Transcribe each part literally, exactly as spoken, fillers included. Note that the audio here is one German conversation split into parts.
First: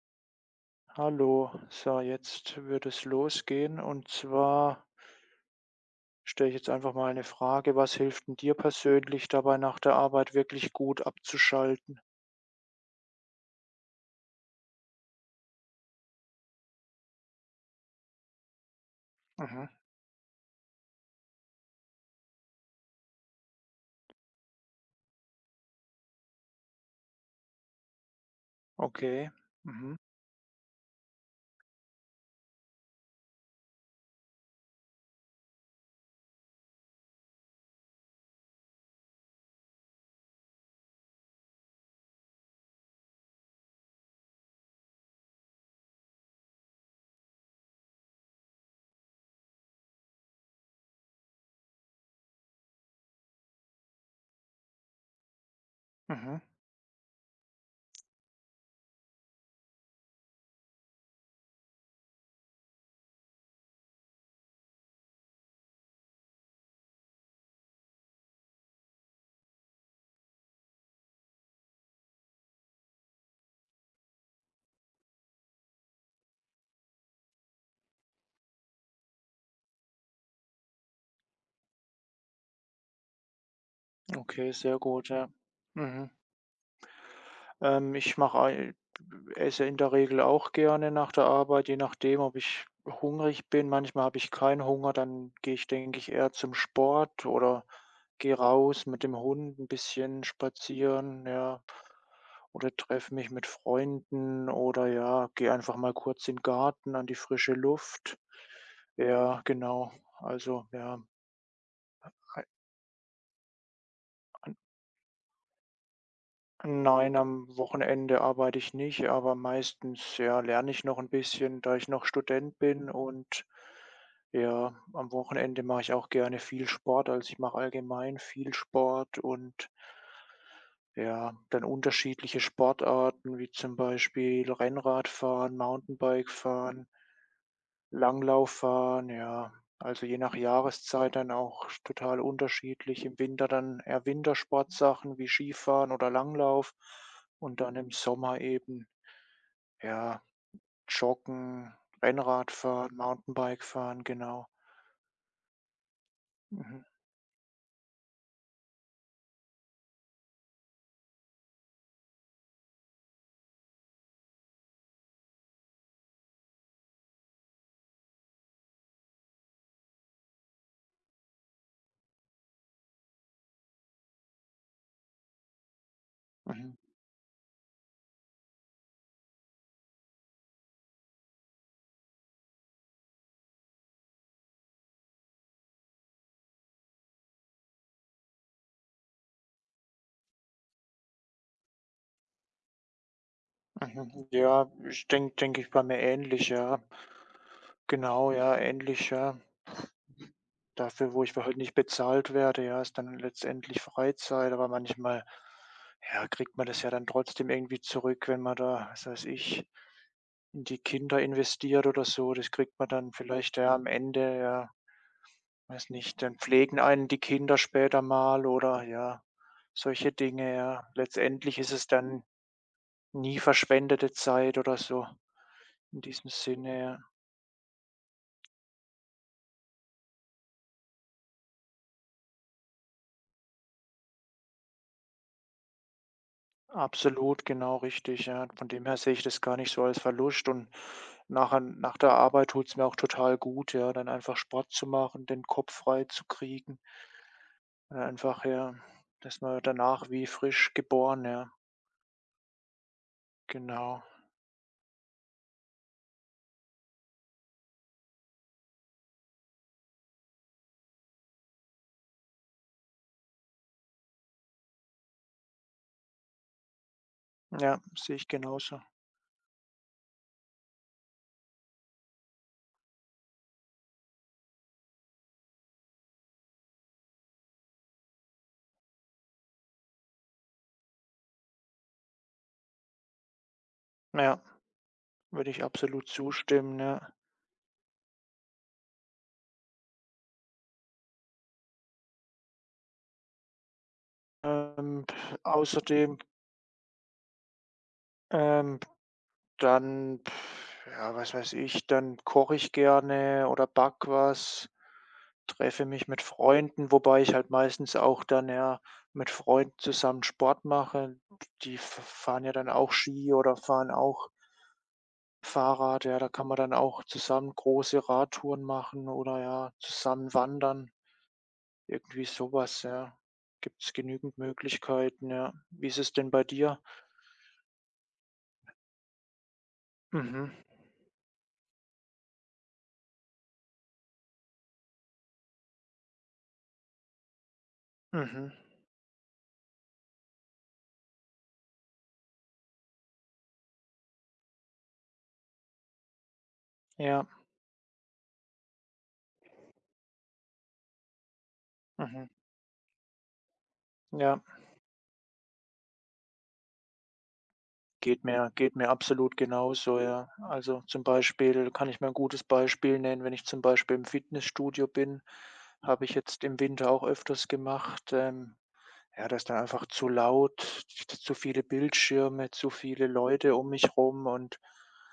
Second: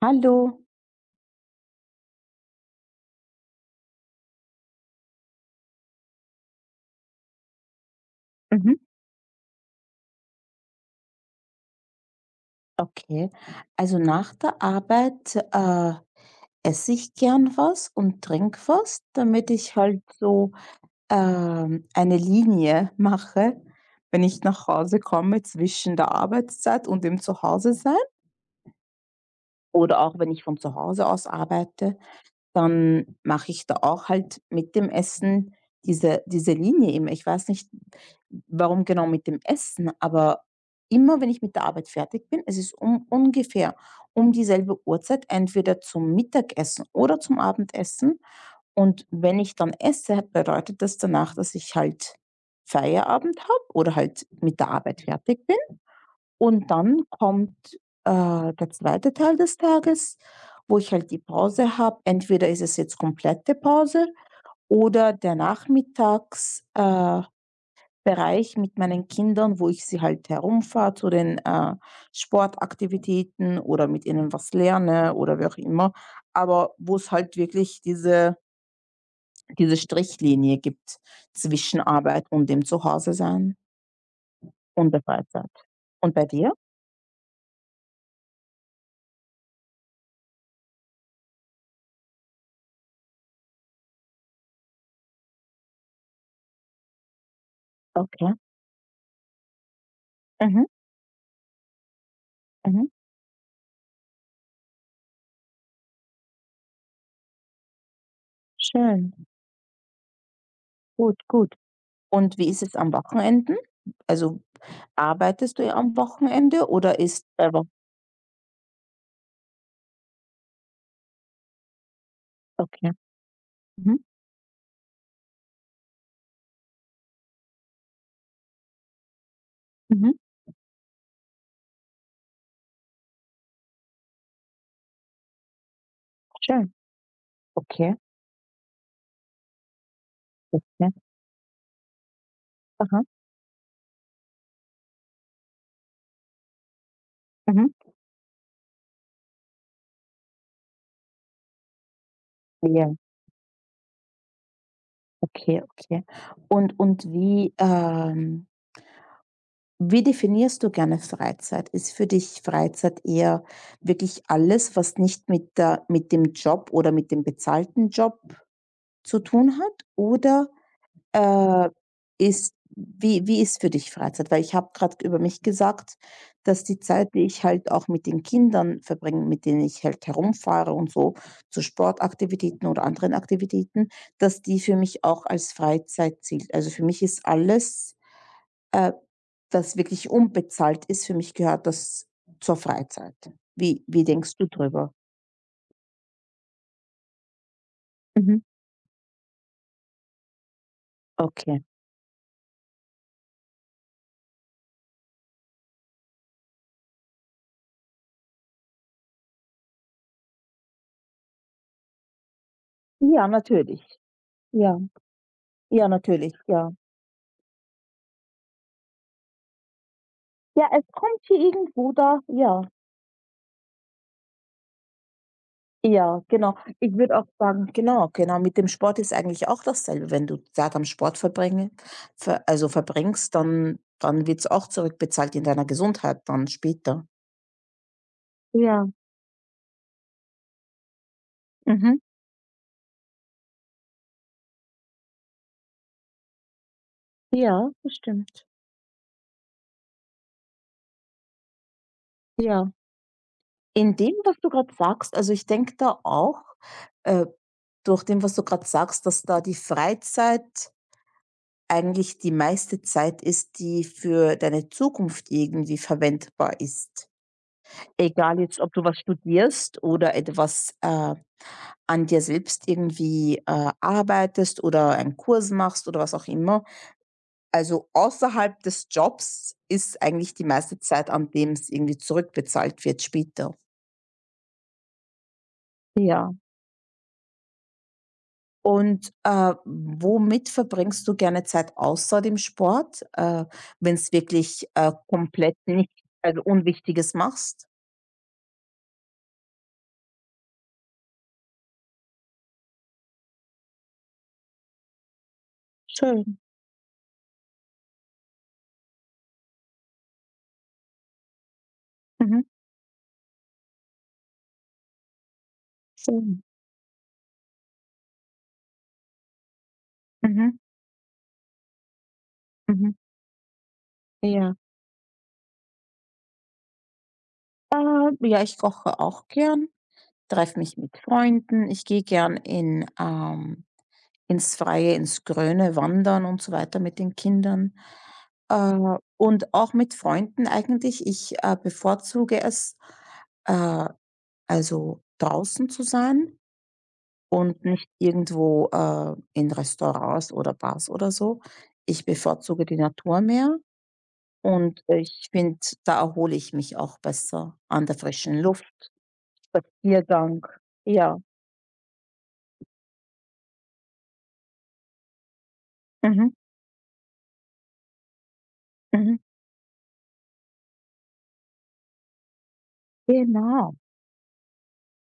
Hallo. Hallo, so jetzt wird es losgehen und zwar stelle ich jetzt einfach mal eine Frage: „Was hilft denn dir Mhm. persönlich dabei, nach der Arbeit wirklich gut abzuschalten?“ Okay. Also nach der Arbeit, äh, esse ich gern was und trinke was, damit Mhm, ich halt so, ähm, eine Linie mache, wenn ich nach Hause komme, zwischen der Arbeitszeit und dem Zuhause sein, okay. Mhm, oder auch wenn ich von zu Hause aus arbeite. Dann mache ich da auch halt mit dem Essen diese diese Linie immer. Ich weiß nicht, warum genau mit dem Essen, aber immer wenn ich mit der Arbeit fertig bin, es ist um ungefähr um dieselbe Uhrzeit, entweder zum Mittagessen oder zum Abendessen. Und wenn ich dann esse, bedeutet das danach, dass ich halt Feierabend habe oder halt mit der Arbeit fertig bin. mhm, Und dann kommt, äh, der zweite Teil des Tages, wo ich halt die Pause habe. Entweder ist es jetzt komplette Pause oder der Nachmittagsbereich äh, Bereich mit meinen Kindern, wo ich sie halt herumfahre zu den, äh, Sportaktivitäten oder mit ihnen was lerne oder wie auch immer, aber wo es halt wirklich diese diese Strichlinie gibt zwischen Arbeit und dem Zuhause sein okay, sehr und der gut, ja. Freizeit. Mhm. Und bei dir? Ähm, ich mache esse in der Regel auch gerne nach der Arbeit, je nachdem, ob ich hungrig bin. Manchmal habe ich keinen Hunger, dann gehe ich, denke ich, eher zum Sport oder Okay. gehe raus mit dem Hund ein bisschen Mhm, spazieren, ja. Oder mhm. treffe mich mit Freunden oder, ja, gehe einfach mal kurz in den Garten, an die frische Luft. Schön. Ja, genau. Also, ja, Gut, gut. Und wie ist es am Wochenenden? Also, ei arbeitest du am Wochenende oder nein, ist am der Wo Wochenende arbeite ich nicht, aber meistens, ja, lerne ich noch ein bisschen, da ich noch Student okay. bin, und Mhm, ja, am Wochenende mache ich auch gerne viel Sport. Also, ich mache allgemein viel Sport und, mhm, ja, dann unterschiedliche Sportarten wie zum Beispiel Rennradfahren, schön. Mountainbikefahren, Okay, Langlauffahren, ja. Also, je nach okay. Jahreszeit dann auch total Aha, unterschiedlich. Im Winter dann eher Wintersportsachen wie Skifahren oder Langlauf und mhm. dann im Sommer eben, ja, Joggen, Ja, Rennradfahren, Mountainbikefahren, genau. okay, okay. Und Mhm, und wie, ähm wie definierst du gerne Freizeit? Ist für dich Freizeit eher wirklich alles, was nicht mit der mit dem Job oder mit dem bezahlten Job zu tun hat? Oder Äh, ist wie wie ist für dich Freizeit? Weil ich habe gerade über mich gesagt, dass mhm, die Zeit, die ich halt auch mit den Kindern verbringe, mit denen ich halt herumfahre und so, zu Sportaktivitäten oder anderen Aktivitäten, dass die für mich auch als Freizeit zählt. Also, für mich ist alles, äh, das wirklich unbezahlt ist, für mich gehört das zur Freizeit. Wie wie mhm. denkst du Ja, drüber? ich denke denke ich bei mir ähnlich, ja. Genau, Mhm, ja, ähnlich, ja. Dafür, wo ich halt okay. nicht bezahlt werde, ja, ist dann letztendlich Freizeit, aber manchmal, ja, kriegt man das ja dann trotzdem irgendwie zurück, wenn man da, was weiß ich, in die Kinder investiert oder so. Das kriegt man dann Ja, vielleicht ja am natürlich. Ende, ja, Ja, ja, weiß nicht, natürlich, dann ja. pflegen einen die Kinder später mal oder, ja, solche Dinge, Ja, es ja. kommt hier Letztendlich ist es irgendwo da dann ja. nie verschwendete Zeit oder so, in Ja, diesem genau. Sinne, Ich ja. würde auch sagen, genau, genau, mit dem Sport ist eigentlich auch dasselbe. Wenn du Zeit am Sport verbringe ver also verbringst, dann dann wird's auch zurückbezahlt in deiner Gesundheit dann später. Absolut, genau richtig, ja. Von dem Ja, her sehe ich das gar nicht so als Verlust, und nachher mhm, nach der Arbeit tut's mir auch total gut, ja, dann einfach Sport zu machen, den Kopf frei zu kriegen ja, das und einfach, stimmt. ja, dass man danach wie frisch geboren, ja, Ja. In genau. dem, was du gerade sagst, also ich denke da auch, äh, durch dem, was du gerade sagst, dass da die Freizeit eigentlich die meiste Zeit ist, die für deine Zukunft irgendwie verwendbar ist. Ja, sehe ich Egal jetzt, ob genauso. du was studierst oder etwas, äh, an dir selbst irgendwie, äh, arbeitest oder einen Kurs machst oder was auch immer. Also, außerhalb des Jobs ist eigentlich die meiste Zeit, an dem es irgendwie zurückbezahlt wird später. Ja, würde ich absolut Ja. zustimmen, ja. Und, äh, womit verbringst du gerne Zeit außer dem Sport, äh, wenn es wirklich, äh, Ähm, p- komplett nicht, Außerdem, also, Unwichtiges machst? ähm dann, pf, ja, was weiß ich, dann koche ich gerne oder back was, treffe mich mit Schön. Freunden, wobei ich halt meistens auch dann ja mit Freunden zusammen Sport mache. Die f Mhm. fahren ja dann auch Ski oder fahren auch Fahrrad. Ja, da Schön. kann man dann auch zusammen große Radtouren machen oder, ja, zusammen Mhm. wandern. Irgendwie sowas. Mhm. Ja, gibt es genügend Ja. Möglichkeiten, ja. Wie ist es denn bei dir? Äh, ja, ich koche auch gern, Mhm, treffe mich mit Freunden. Ich gehe gern in, ähm, ins Freie, ins Grüne wandern und so weiter mit den Kindern. mhm, Äh, und auch mit Freunden eigentlich. Ich äh, bevorzuge es, äh, also draußen zu sein ja, und nicht irgendwo, äh, in Restaurants oder Bars oder so. Ich mhm, bevorzuge die Natur mehr ja. und ich finde, da erhole ich mich auch besser an der Geht frischen mir geht mir Luft. absolut genauso, ja. Spaziergang. Also, zum Ja. Beispiel kann ich mir ein gutes Beispiel nennen: Wenn ich zum Beispiel im Fitnessstudio bin, habe ich Mhm, jetzt im Winter auch öfters gemacht, ähm, mhm. ja, da ist dann einfach zu laut, zu viele Bildschirme, zu viele Leute um Genau. mich rum, und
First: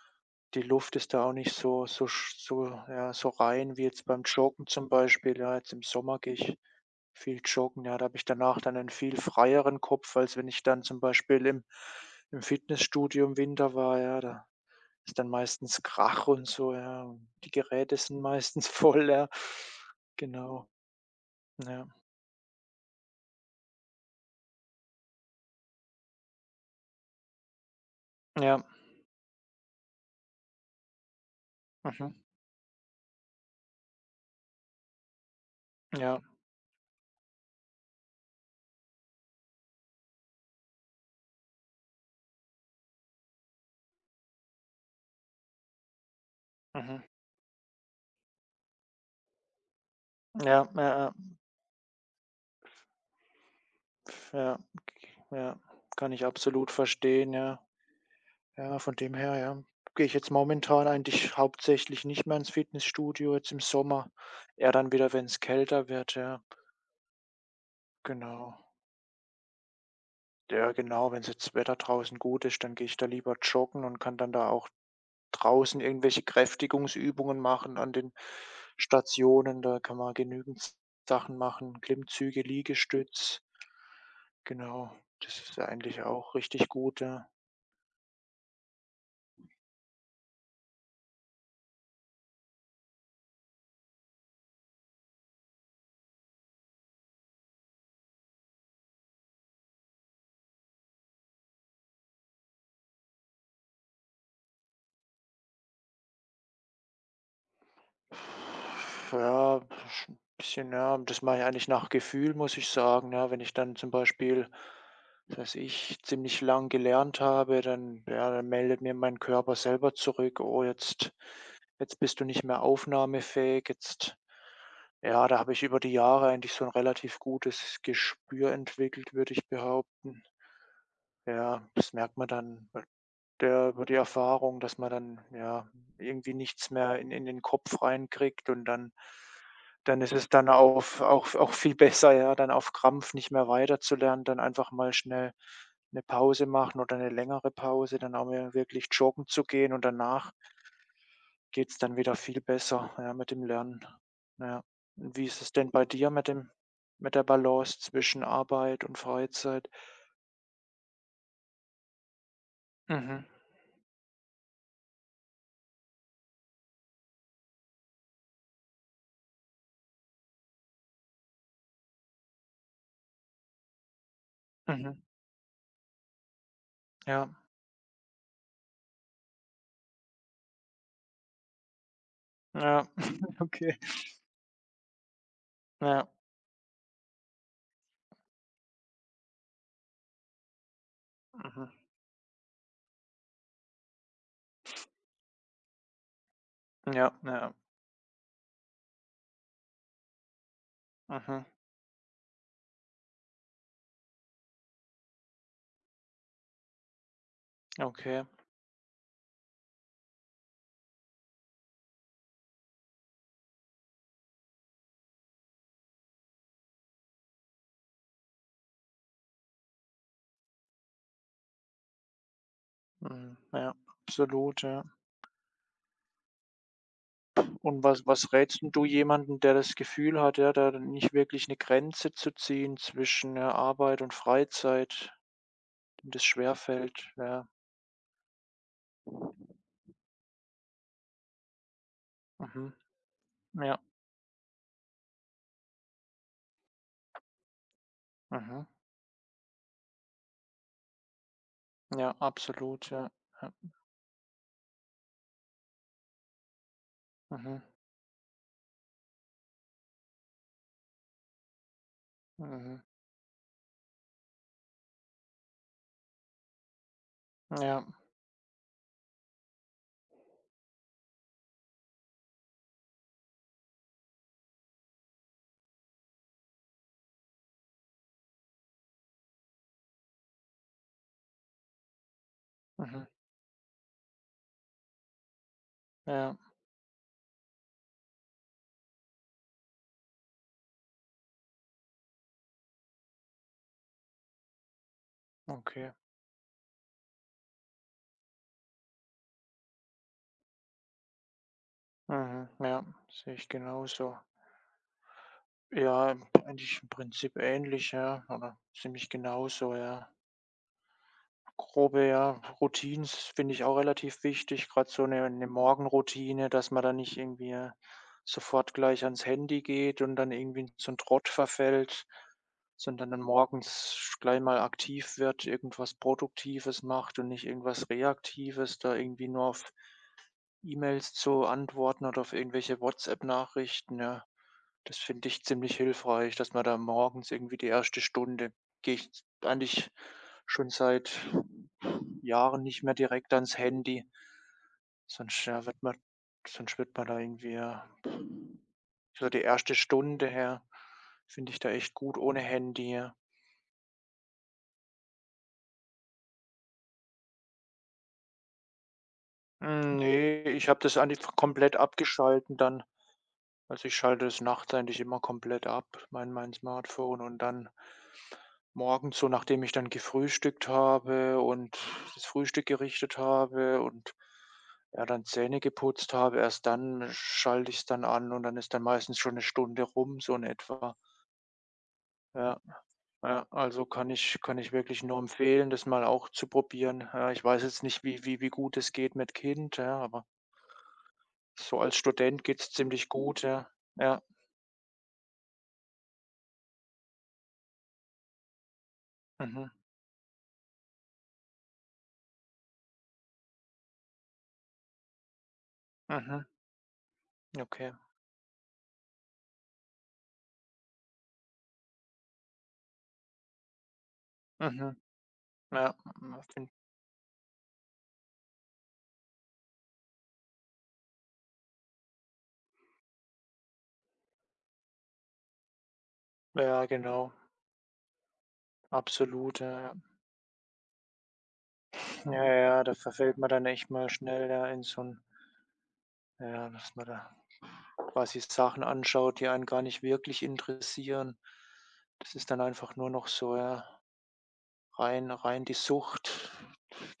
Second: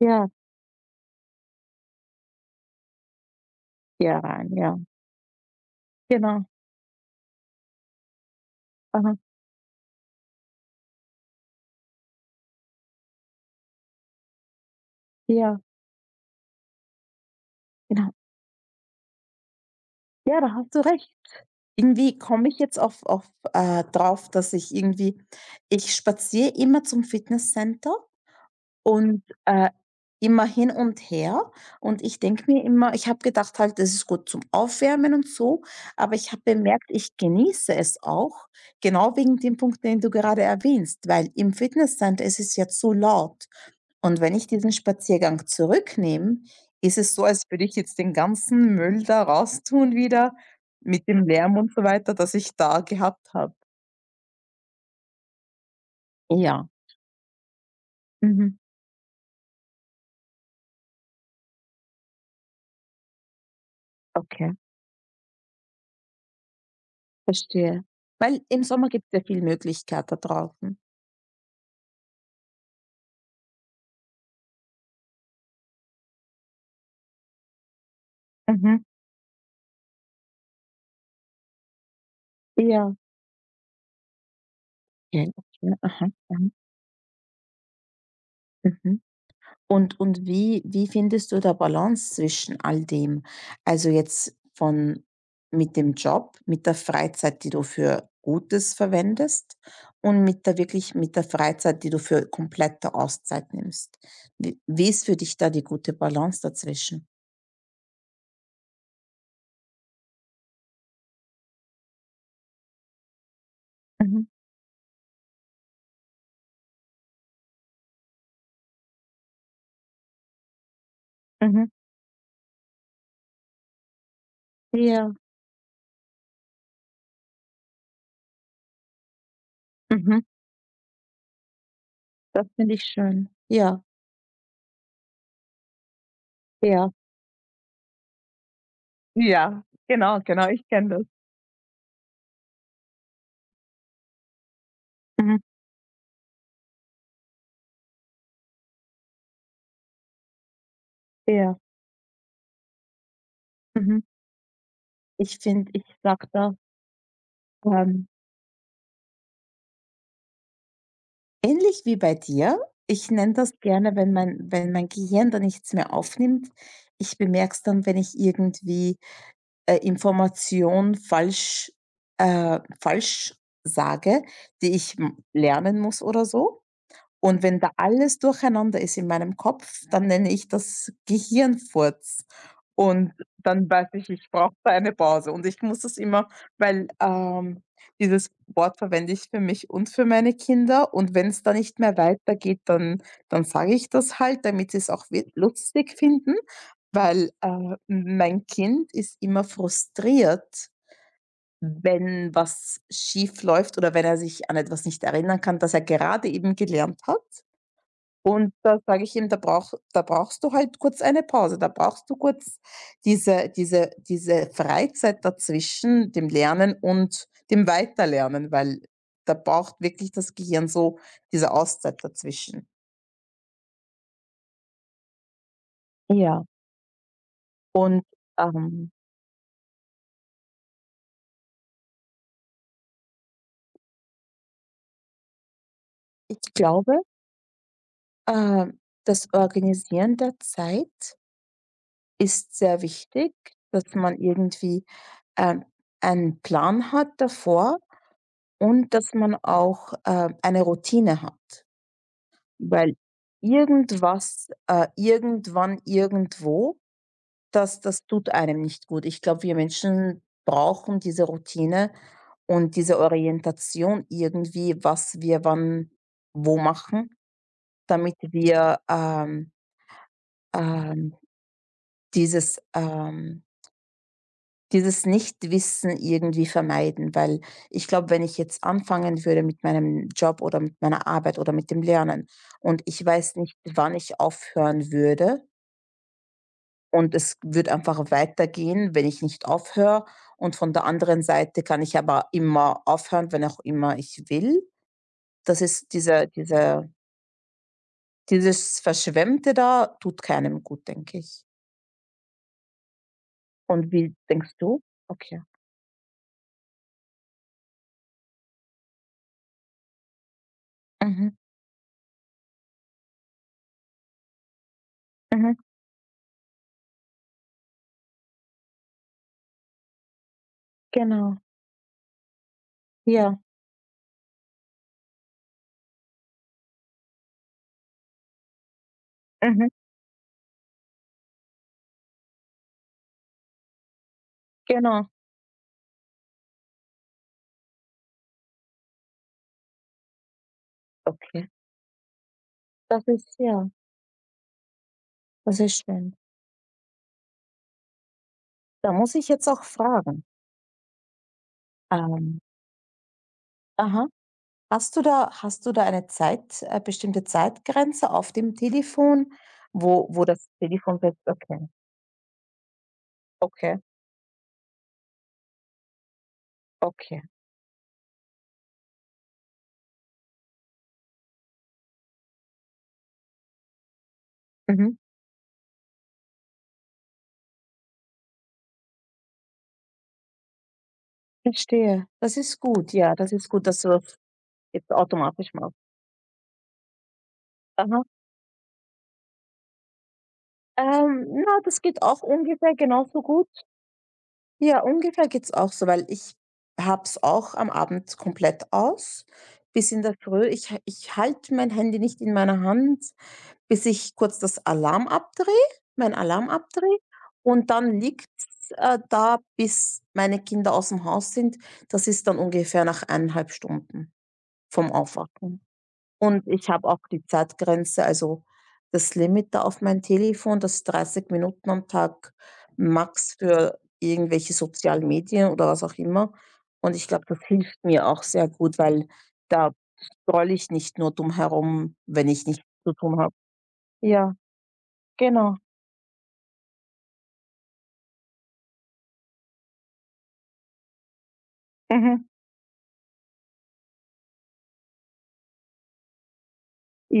Ja, die Luft ist da auch nicht so so sch so ja, so rein wie jetzt hier beim rein, Joggen ja. zum Beispiel. Ja, jetzt im Sommer gehe Genau. ich viel joggen, ja, da habe ich danach dann einen Aha. viel freieren Kopf, als wenn ich dann zum Beispiel im im Fitnessstudio im Winter war, ja, da ist dann Ja, meistens Krach und so, ja, und die Geräte genau. sind meistens voll, ja. Ja, da Genau, hast du recht. ja. Irgendwie komme ich jetzt auf auf, äh drauf, dass ich irgendwie, ich spaziere immer zum Fitnesscenter Ja, und, äh, immer hin und her, und mhm, ich denke mir immer, ich habe gedacht halt, das ist gut zum Aufwärmen und so, aber ja, ich habe bemerkt, ich genieße es auch, genau wegen dem Punkt, den du gerade erwähnst, weil im Fitnesscenter ist es ja zu laut. Und wenn ich diesen Spaziergang zurücknehme, ist mhm. es so, als würde ich jetzt den ganzen Müll da raustun wieder, Ja, ja, mit ja, dem Lärm und so weiter, das ich da gehabt habe. ja, ja, kann ich Ja. absolut verstehen, ja. Mhm. Ja, von dem her, ja, gehe ich jetzt momentan eigentlich hauptsächlich nicht mehr ins Fitnessstudio, jetzt im Sommer, Okay, eher dann wieder, wenn es kälter wird, ja, verstehe. Weil genau. im Sommer gibt es ja viel Möglichkeit da Ja, draußen. genau, wenn jetzt das Wetter draußen gut ist, dann gehe ich da lieber joggen und kann dann da auch draußen irgendwelche Kräftigungsübungen machen an den Mhm. Stationen. Da kann man genügend S Sachen machen, Klimmzüge, Ja. Liegestütz. Genau, Ja, das ist ja okay. eigentlich Aha. auch Mhm. richtig gut, ja. Mhm. Und und wie wie findest du da Balance zwischen all dem? Also, jetzt von mit dem Job, mit der Freizeit, die du für Gutes verwendest, und mit der, wirklich, mit der Freizeit, die du für komplette Auszeit nimmst. Wie wie ist für dich da die gute Balance dazwischen? Ja, sch bisschen, ja, das mache ich eigentlich nach Gefühl, muss ich sagen, ja. Wenn ich dann zum Mhm, Beispiel, was ich, ziemlich lang gelernt habe, dann ja, dann meldet mir mein Körper selber zurück: „Oh, jetzt, mhm. jetzt bist du nicht mehr aufnahmefähig, jetzt“, Ja, ja, da habe ich über die Jahre eigentlich so 'n relativ gutes Gespür entwickelt, würde ich mhm. behaupten. Ja, das merkt man Das dann finde bei ich schön. der Ja. über die Erfahrung, dass man dann, ja, irgendwie nichts Ja, mehr in in den Kopf reinkriegt, und dann ja, dann ist genau, es genau, dann ich kenne auf das. auch auch viel besser, ja, dann auf Krampf nicht mehr weiterzulernen, dann einfach mal schnell Mhm. 'ne Pause machen oder 'ne längere Pause, dann auch mal wirklich joggen zu gehen, und danach Ja, geht's dann wieder viel besser, ja, mit dem Lernen. mhm. Ja. Und wie Ich ist es finde denn Ich bei dir sage mit dem, da, mit der Balance ähm zwischen Arbeit und Freizeit? ähnlich wie bei dir. Ich Mhm, nenne das gerne, wenn mein wenn mein Gehirn da nichts mehr aufnimmt. Ich bemerke es dann, wenn ich irgendwie, äh, Information falsch äh, falsch sage, die mhm, ich m lernen muss oder so. ja, Und wenn da alles durcheinander ist in meinem Kopf, dann nenne ich das Gehirnfurz. ja, Und dann okay. weiß ich, ich brauche da eine Pause. Und ich muss das Ja, immer, weil, ähm, dieses Wort verwende ich für mich und für meine Kinder. Und wenn es da mhm, nicht mehr weitergeht, dann dann sage ich das halt, damit sie es auch wi lustig finden, ja, weil, ja, äh, mein Kind ist immer frustriert, mhm, wenn was schief läuft oder wenn er sich an etwas nicht erinnern kann, das er gerade eben gelernt hat. okay, Und da sage ich ihm: „Da brauch da brauchst du halt kurz eine Pause. Da brauchst du kurz diese diese diese Freizeit dazwischen, dem Lernen und dem Weiterlernen, weil da braucht wirklich das Gehirn so diese Auszeit dazwischen." mhm, ja, absolut, ja. Ja. Und was was rätst 'n du Ähm, jemandem, der das Gefühl hat, ja, da nicht wirklich eine Grenze zu ziehen zwischen, ja, Arbeit und Freizeit, dem das ich glaube, schwerfällt? Ja, äh, das Organisieren der Zeit ist mhm, sehr wichtig, ja, dass man irgendwie, ähm, einen Plan hat davor mhm, und dass man auch, äh, eine Routine hat. ja, absolut, Weil ja, ja. irgendwas, äh, irgendwann, irgendwo, Mhm, das das tut einem nicht gut. Ich glaube, wir Menschen brauchen diese Routine und mhm. diese Orientation irgendwie, was wir wann wo machen, Ja, damit wir, ähm, ähm, dieses, ähm dieses Nichtwissen irgendwie vermeiden. Weil ich glaube, wenn ich jetzt anfangen würde mit meinem Job oder mit meiner Arbeit oder mit dem Lernen, und ich mhm, weiß nicht, wann ich aufhören würde, ja, und es wird einfach weitergehen, wenn ich nicht aufhöre. Und von der anderen Seite kann ich aber immer aufhören, wenn auch immer ich will. Das okay. ist dieser dieser dieses Verschwemmte, da tut keinem gut, denke ich. Mhm, ja, sehe ich Und wie genauso. denkst du? Okay. Ja, eigentlich im Prinzip ähnlich, ja, oder ziemlich genauso, ja. Mhm, Grobe, ja, Routinen finde ich auch relativ wichtig, gerade so eine 'ne mhm, Morgenroutine, dass man da nicht irgendwie äh, sofort gleich ans Handy geht und dann irgendwie in so 'n Trott genau. verfällt, sondern dann Ja, morgens gleich mal aktiv wird, irgendwas Produktives macht und nicht irgendwas Reaktives, da irgendwie nur mhm, auf E-Mails zu antworten oder auf irgendwelche WhatsApp-Nachrichten, ja. Das genau. finde ich ziemlich hilfreich, dass man da morgens irgendwie die erste Stunde, gehe ich eigentlich schon seit Okay. Jahren nicht mehr Das direkt ist ans ja, Handy, sonst, das ja, ist wird man, schön. sonst wird man da irgendwie, ja, Da muss ich so die jetzt auch erste fragen. Stunde her, finde ich da echt gut ohne Ähm, Handy, ja. aha. Hast du da hast du da eine Zeit äh, bestimmte Zeitgrenze auf dem Telefon, Hm, wo wo ne, das ich habe das Telefon sagt: eigentlich „Okay, komplett abgeschalten dann. okay, Also, ich schalte es nachts eigentlich immer komplett ab, mein mein okay, Smartphone, und dann morgens so, nachdem ich dann gefrühstückt habe und das Frühstück gerichtet habe und, mhm, ja, dann Zähne geputzt habe, erst dann schalte ich es dann an, und dann ist dann meistens schon eine Stunde rum, so in etwa. verstehe." Das ist Ja, gut, ja, das ja, ist gut, dass also, du kann das ich kann ich jetzt wirklich nur automatisch empfehlen, machst. das mal auch zu probieren. Ja, ich weiß jetzt Aha. nicht, wie wie wie gut es geht mit Kind, ja, aber Ähm, na, das so als geht auch Student geht's ungefähr ziemlich genauso gut, gut. ja. Ja, Ja, ungefähr geht's auch so, weil ich hab's auch am Abend komplett aus mhm, bis in der Früh. Ich ich halte mein Handy nicht in meiner Hand, bis ich kurz das Alarm abdrehe mein mhm, Alarm abdrehe, und okay. dann liegt äh, da, bis meine Kinder aus dem Haus sind. Das ist dann ungefähr nach eineinhalb Stunden vom Mhm. Aufwachen. Ja, mhm, Und ich fin habe auch die Zeitgrenze, also das Limit da auf mein Telefon, das ist dreißig Minuten am Tag max für irgendwelche sozialen Medien oder was auch immer. ja, Und ich glaube, genau, das hilft mir auch sehr gut, weil absolut, da ja, ja. scrolle ich nicht nur dumm herum, wenn Ja, ich nichts ja, zu da tun habe. verfällt man dann echt mal Ja. schnell da in so ein, Genau. ja, dass man da quasi Sachen anschaut, die einen gar nicht wirklich interessieren. Mhm. Das ist dann einfach nur noch so, ja, rein rein die Sucht.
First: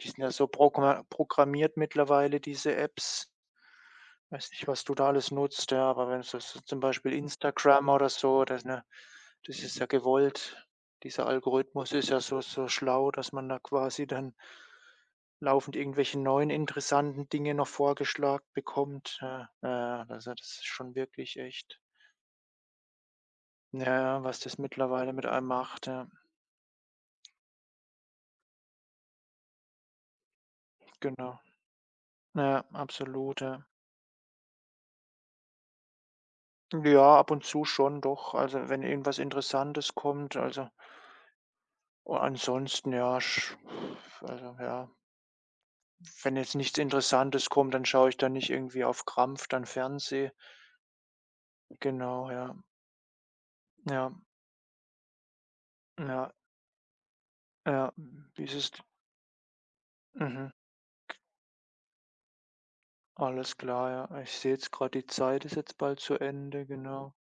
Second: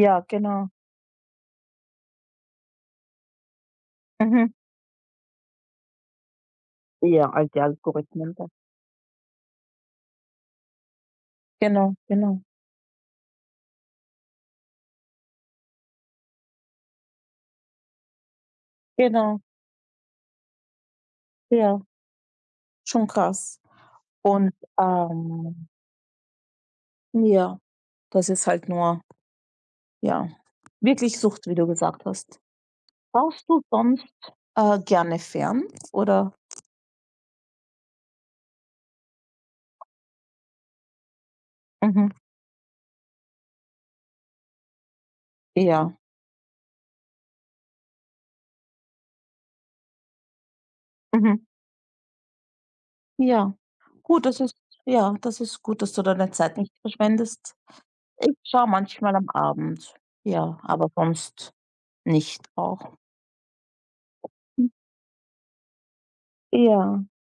Die sind ja so genau. progma programmiert mittlerweile, diese Apps. Mhm. Weiß nicht, was du da alles nutzt, ja, aber wenn so so zum Beispiel Ja, all die Instagram oder Algorithmen so, da. das, ne, das ist ja gewollt. Dieser Algorithmus Genau, ist ja genau, so so schlau, dass man da quasi dann laufend irgendwelche neuen interessanten Dinge noch vorgeschlagen bekommt. genau. Ja, ja, also das ist schon wirklich Ja, echt, schon krass. ja, ja, was Und, das mittlerweile mit einem ähm, macht, ja, ja, das ist halt nur, ja, wirklich genau. Sucht, wie du gesagt hast. Ja, absolut, Schaust du ja. sonst, äh, gerne fern oder Ja, ab und zu schon doch, also wenn irgendwas Interessantes kommt, also, mhm, oh, ansonsten, ja, sch also ja. ja, Wenn jetzt nichts Interessantes kommt, dann schaue ich da nicht irgendwie auf Krampf dann Fernseh. mhm, Genau, ja. ja. Ja, Gut, das ist ja, das ist gut, dass du deine ja, Zeit nicht verschwendest. ja. Hm, Ich wie ist schaue es, manchmal am Abend, mhm, ja, aber sonst nicht auch. alles klar, ja. Ich sehe Hm, jetzt gerade, die Zeit ist jetzt bald zu Ende, ja. genau.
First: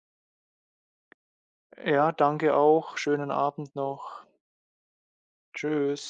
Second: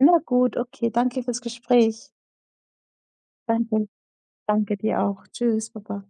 Na gut, okay, danke fürs Ja, Gespräch. danke auch. Schönen Abend Danke, noch. danke dir auch. Tschüss, Tschüss. baba.